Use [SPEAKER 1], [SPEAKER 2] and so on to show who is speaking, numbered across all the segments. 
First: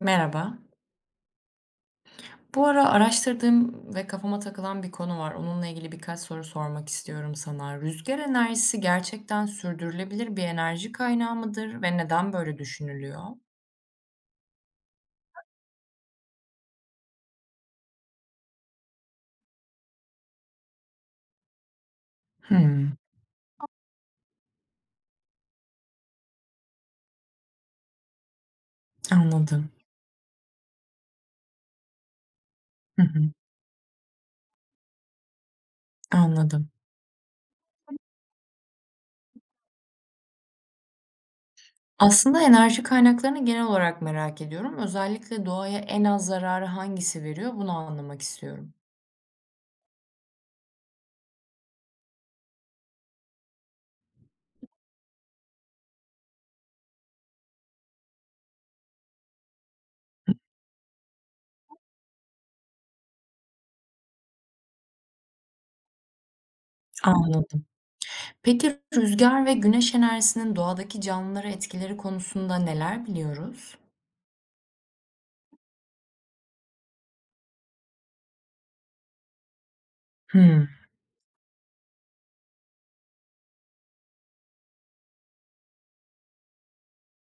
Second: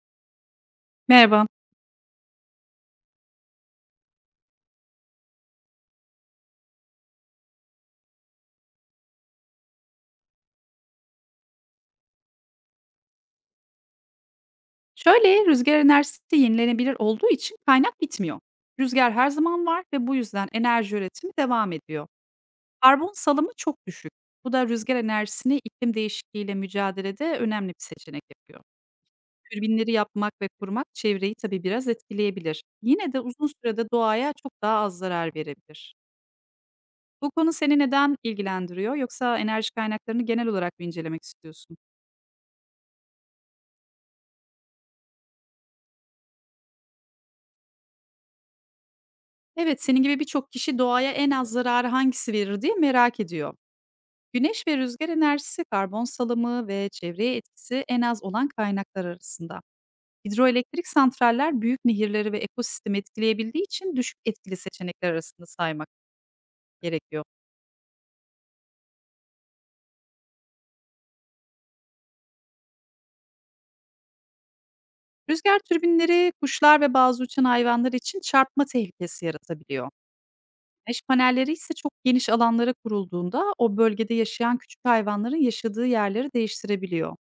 [SPEAKER 1] Merhaba.
[SPEAKER 2] Merhaba.
[SPEAKER 1] Bu ara araştırdığım ve kafama takılan bir konu var. Onunla ilgili birkaç soru sormak istiyorum sana. Rüzgar enerjisi gerçekten sürdürülebilir bir enerji kaynağı mıdır ve neden böyle düşünülüyor?
[SPEAKER 2] Şöyle rüzgar enerjisi yenilenebilir olduğu için kaynak bitmiyor. Rüzgar her zaman var ve bu yüzden enerji üretimi devam ediyor.
[SPEAKER 1] Hmm,
[SPEAKER 2] Karbon salımı çok düşük. Bu da rüzgar enerjisini iklim değişikliğiyle mücadelede önemli bir seçenek yapıyor.
[SPEAKER 1] anladım.
[SPEAKER 2] Türbinleri yapmak ve kurmak çevreyi tabii biraz etkileyebilir.
[SPEAKER 1] Hı
[SPEAKER 2] Yine de
[SPEAKER 1] hı,
[SPEAKER 2] uzun sürede doğaya çok daha az zarar verebilir.
[SPEAKER 1] anladım.
[SPEAKER 2] Bu konu seni neden ilgilendiriyor, yoksa enerji kaynaklarını genel olarak mı incelemek istiyorsun?
[SPEAKER 1] Aslında enerji kaynaklarını genel olarak merak ediyorum. Özellikle doğaya en az zararı hangisi veriyor, bunu anlamak istiyorum.
[SPEAKER 2] Evet, senin gibi birçok kişi doğaya en az zararı hangisi verir diye merak ediyor. Güneş ve rüzgar enerjisi, karbon salımı ve çevreye etkisi en az olan kaynaklar arasında. Hidroelektrik santraller büyük nehirleri ve ekosistemi etkileyebildiği için düşük etkili seçenekler arasında saymak gerekiyor.
[SPEAKER 1] Anladım. Peki rüzgar ve güneş enerjisinin doğadaki canlılara etkileri konusunda neler biliyoruz?
[SPEAKER 2] Rüzgar türbinleri kuşlar ve bazı uçan hayvanlar için çarpma tehlikesi yaratabiliyor.
[SPEAKER 1] Hmm.
[SPEAKER 2] Güneş panelleri ise çok geniş alanlara kurulduğunda, o bölgede yaşayan küçük hayvanların yaşadığı yerleri değiştirebiliyor.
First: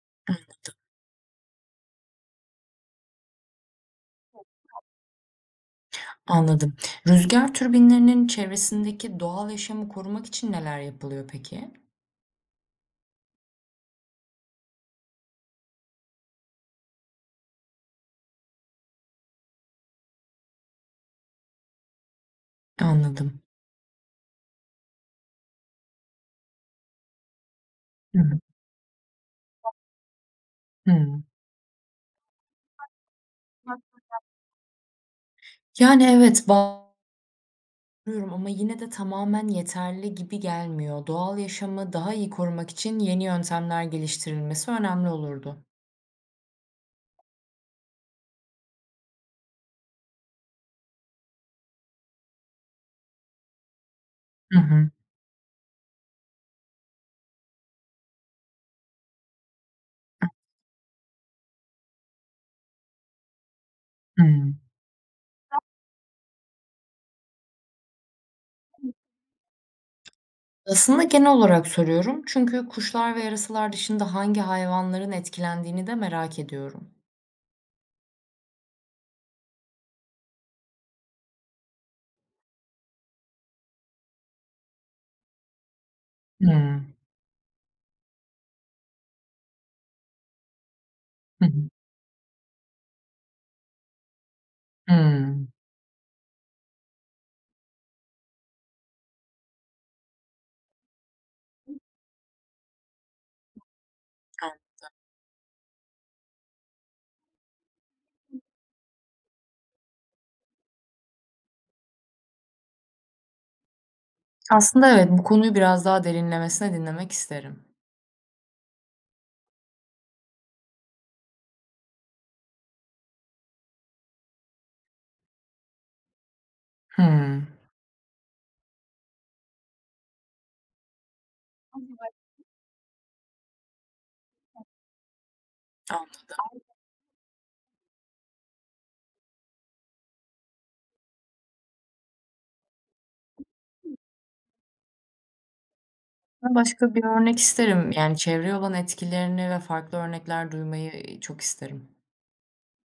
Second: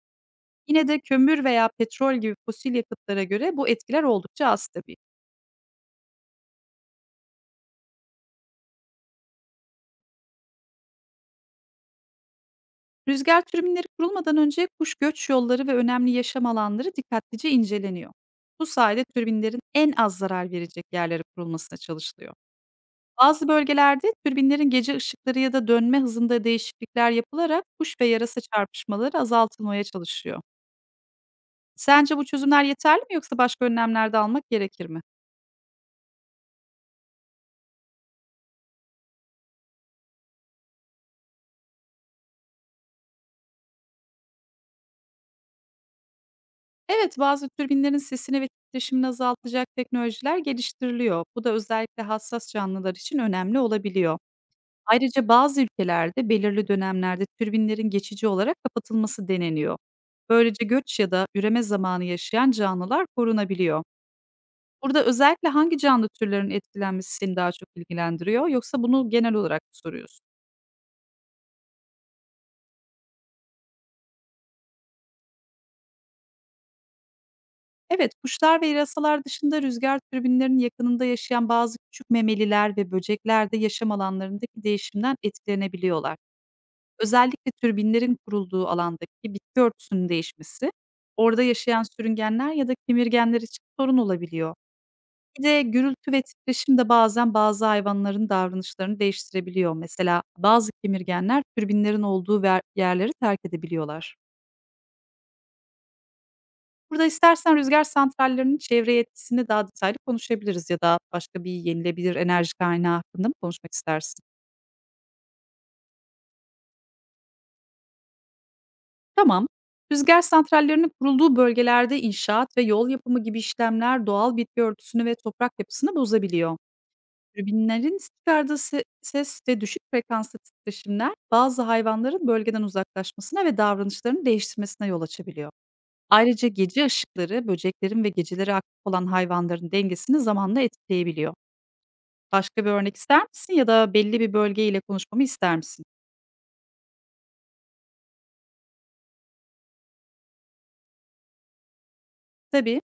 [SPEAKER 2] Yine de kömür veya petrol gibi fosil yakıtlara göre bu etkiler oldukça az tabii.
[SPEAKER 1] Anladım. Rüzgar türbinlerinin çevresindeki doğal yaşamı korumak için neler yapılıyor peki?
[SPEAKER 2] Rüzgar türbinleri kurulmadan önce kuş göç yolları ve önemli yaşam alanları dikkatlice inceleniyor. Bu sayede türbinlerin en az zarar verecek yerlere kurulmasına çalışılıyor.
[SPEAKER 1] Anladım.
[SPEAKER 2] Bazı bölgelerde türbinlerin gece ışıkları ya da dönme hızında değişiklikler yapılarak kuş ve
[SPEAKER 1] Hı hı.
[SPEAKER 2] yarasa çarpışmaları azaltılmaya çalışıyor.
[SPEAKER 1] Hımm.
[SPEAKER 2] Sence bu çözümler yeterli mi, yoksa başka önlemler de almak gerekir mi?
[SPEAKER 1] Yani, evet, bağlıyorum ama yine de tamamen yeterli gibi gelmiyor. Doğal yaşamı daha iyi korumak için yeni yöntemler geliştirilmesi önemli olurdu.
[SPEAKER 2] Evet, bazı türbinlerin sesini ve titreşimini azaltacak teknolojiler geliştiriliyor. Bu da özellikle hassas canlılar için önemli olabiliyor.
[SPEAKER 1] Hı hı.
[SPEAKER 2] Ayrıca bazı ülkelerde belirli dönemlerde türbinlerin geçici olarak kapatılması deneniyor. Böylece göç ya da üreme zamanı yaşayan canlılar korunabiliyor.
[SPEAKER 1] Hımm.
[SPEAKER 2] Burada özellikle hangi canlı türlerin etkilenmesi seni daha çok ilgilendiriyor, yoksa bunu genel olarak mı soruyorsun?
[SPEAKER 1] Aslında genel olarak soruyorum çünkü kuşlar ve yarasalar dışında hangi hayvanların etkilendiğini de merak ediyorum.
[SPEAKER 2] Evet, kuşlar ve yarasalar dışında rüzgar türbinlerinin yakınında yaşayan bazı küçük memeliler ve böcekler de yaşam alanlarındaki değişimden etkilenebiliyorlar.
[SPEAKER 1] Hımm.
[SPEAKER 2] Özellikle türbinlerin kurulduğu alandaki bitki örtüsünün değişmesi, orada
[SPEAKER 1] Hı hı.
[SPEAKER 2] yaşayan sürüngenler ya da kemirgenler için sorun olabiliyor. Bir de gürültü ve titreşim de bazen bazı hayvanların davranışlarını değiştirebiliyor. Mesela bazı kemirgenler türbinlerin olduğu yerleri terk edebiliyorlar. Burada istersen rüzgar santrallerinin çevreye etkisini daha detaylı konuşabiliriz, ya da başka bir yenilebilir enerji kaynağı hakkında mı konuşmak istersin?
[SPEAKER 1] Aslında evet, bu konuyu biraz daha derinlemesine dinlemek isterim.
[SPEAKER 2] Tamam. Rüzgar santrallerinin kurulduğu bölgelerde inşaat ve yol yapımı gibi işlemler doğal bitki örtüsünü ve toprak yapısını bozabiliyor.
[SPEAKER 1] Hımm.
[SPEAKER 2] Türbinlerin çıkardığı ses ve düşük frekanslı titreşimler bazı hayvanların bölgeden uzaklaşmasına ve davranışlarını değiştirmesine yol açabiliyor. Ayrıca gece ışıkları böceklerin ve geceleri aktif olan hayvanların dengesini zamanla etkileyebiliyor. Başka bir örnek ister misin, ya da belli bir bölgeyle konuşmamı ister misin?
[SPEAKER 1] Aslında başka bir örnek isterim. Yani çevreye olan etkilerini ve farklı örnekler duymayı, çok isterim.
[SPEAKER 2] Tabii.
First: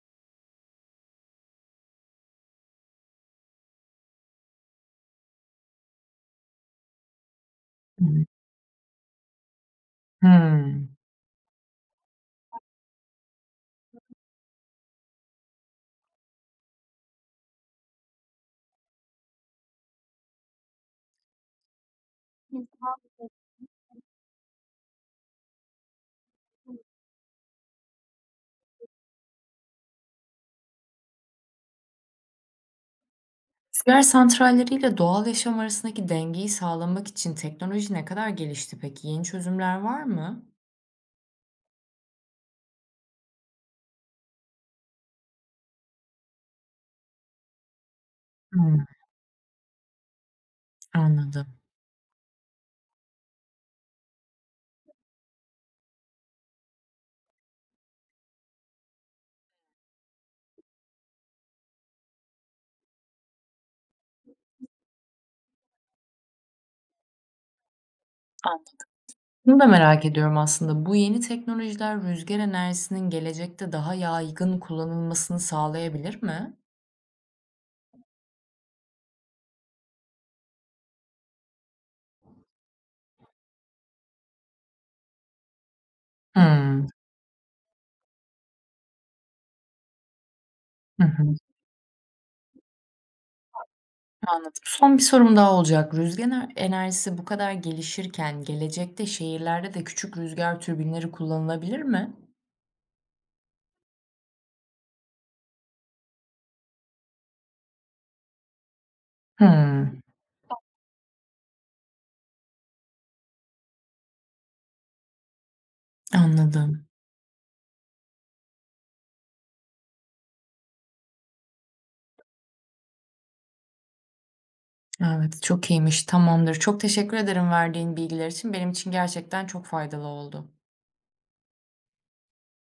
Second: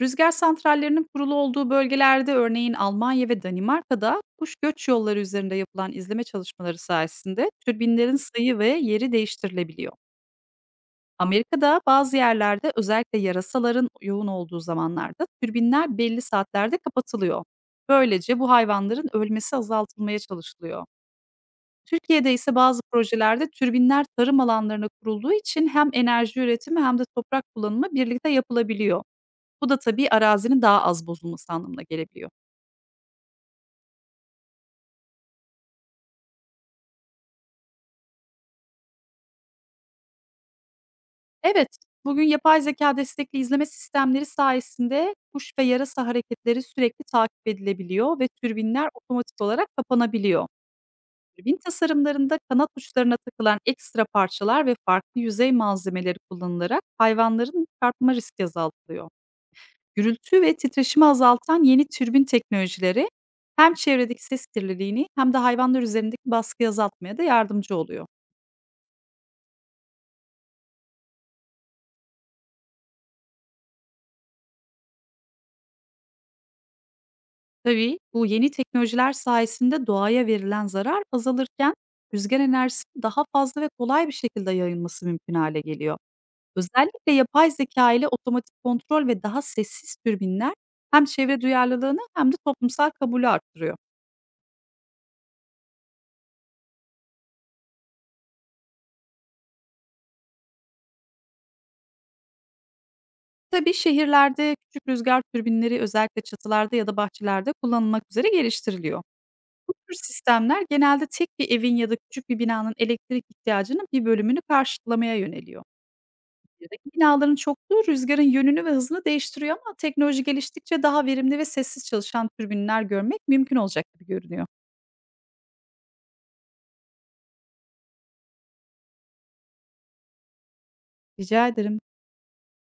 [SPEAKER 2] Rüzgar santrallerinin kurulu olduğu bölgelerde, örneğin Almanya ve Danimarka'da, kuş göç yolları üzerinde yapılan izleme çalışmaları sayesinde türbinlerin
[SPEAKER 1] Hımm.
[SPEAKER 2] sayı ve yeri değiştirilebiliyor.
[SPEAKER 1] Hımm.
[SPEAKER 2] Amerika'da bazı yerlerde özellikle yarasaların yoğun olduğu zamanlarda türbinler belli saatlerde kapatılıyor. Böylece bu hayvanların ölmesi azaltılmaya çalışılıyor. Türkiye'de ise bazı projelerde türbinler tarım alanlarına kurulduğu için hem enerji üretimi hem de toprak kullanımı birlikte yapılabiliyor. Bu da tabii arazinin daha az bozulması anlamına gelebiliyor.
[SPEAKER 1] Rüzgâr santralleriyle doğal yaşam arasındaki dengeyi sağlamak için teknoloji ne kadar gelişti peki? Yeni çözümler var mı?
[SPEAKER 2] Evet, bugün yapay zeka destekli izleme sistemleri sayesinde kuş ve yarasa hareketleri sürekli takip edilebiliyor ve
[SPEAKER 1] Hımm,
[SPEAKER 2] türbinler otomatik olarak kapanabiliyor.
[SPEAKER 1] anladım.
[SPEAKER 2] Türbin tasarımlarında kanat uçlarına takılan ekstra parçalar ve farklı yüzey malzemeleri kullanılarak hayvanların çarpma riski azaltılıyor. Gürültü ve titreşimi azaltan yeni türbin teknolojileri hem çevredeki ses kirliliğini hem de hayvanlar üzerindeki baskıyı azaltmaya da yardımcı oluyor.
[SPEAKER 1] Anladım. Bunu da merak ediyorum aslında. Bu yeni teknolojiler rüzgar enerjisinin gelecekte daha yaygın kullanılmasını sağlayabilir mi?
[SPEAKER 2] Tabii, bu yeni teknolojiler sayesinde doğaya verilen zarar azalırken rüzgar enerjisinin daha fazla ve kolay bir şekilde yayılması mümkün hale geliyor.
[SPEAKER 1] Hımm.
[SPEAKER 2] Özellikle yapay zeka ile otomatik kontrol ve daha sessiz türbinler
[SPEAKER 1] Hı
[SPEAKER 2] hem
[SPEAKER 1] hı.
[SPEAKER 2] çevre duyarlılığını hem de toplumsal kabulü arttırıyor.
[SPEAKER 1] Anladım. Son bir sorum daha olacak. Rüzgar ener enerjisi bu kadar gelişirken gelecekte şehirlerde de küçük rüzgar türbinleri kullanılabilir mi?
[SPEAKER 2] Tabii, şehirlerde küçük rüzgar türbinleri özellikle çatılarda ya da bahçelerde kullanılmak üzere geliştiriliyor. Bu tür
[SPEAKER 1] Hımm.
[SPEAKER 2] sistemler genelde tek bir evin ya da küçük bir binanın elektrik ihtiyacının bir bölümünü karşılamaya yöneliyor.
[SPEAKER 1] Anladım.
[SPEAKER 2] Şehirdeki binaların çokluğu rüzgarın yönünü ve hızını değiştiriyor, ama teknoloji geliştikçe daha verimli ve sessiz çalışan türbinler görmek mümkün olacak gibi görünüyor.
[SPEAKER 1] Evet, çok iyiymiş. Tamamdır. Çok teşekkür ederim verdiğin bilgiler için. Benim için gerçekten çok faydalı oldu.
[SPEAKER 2] Rica ederim.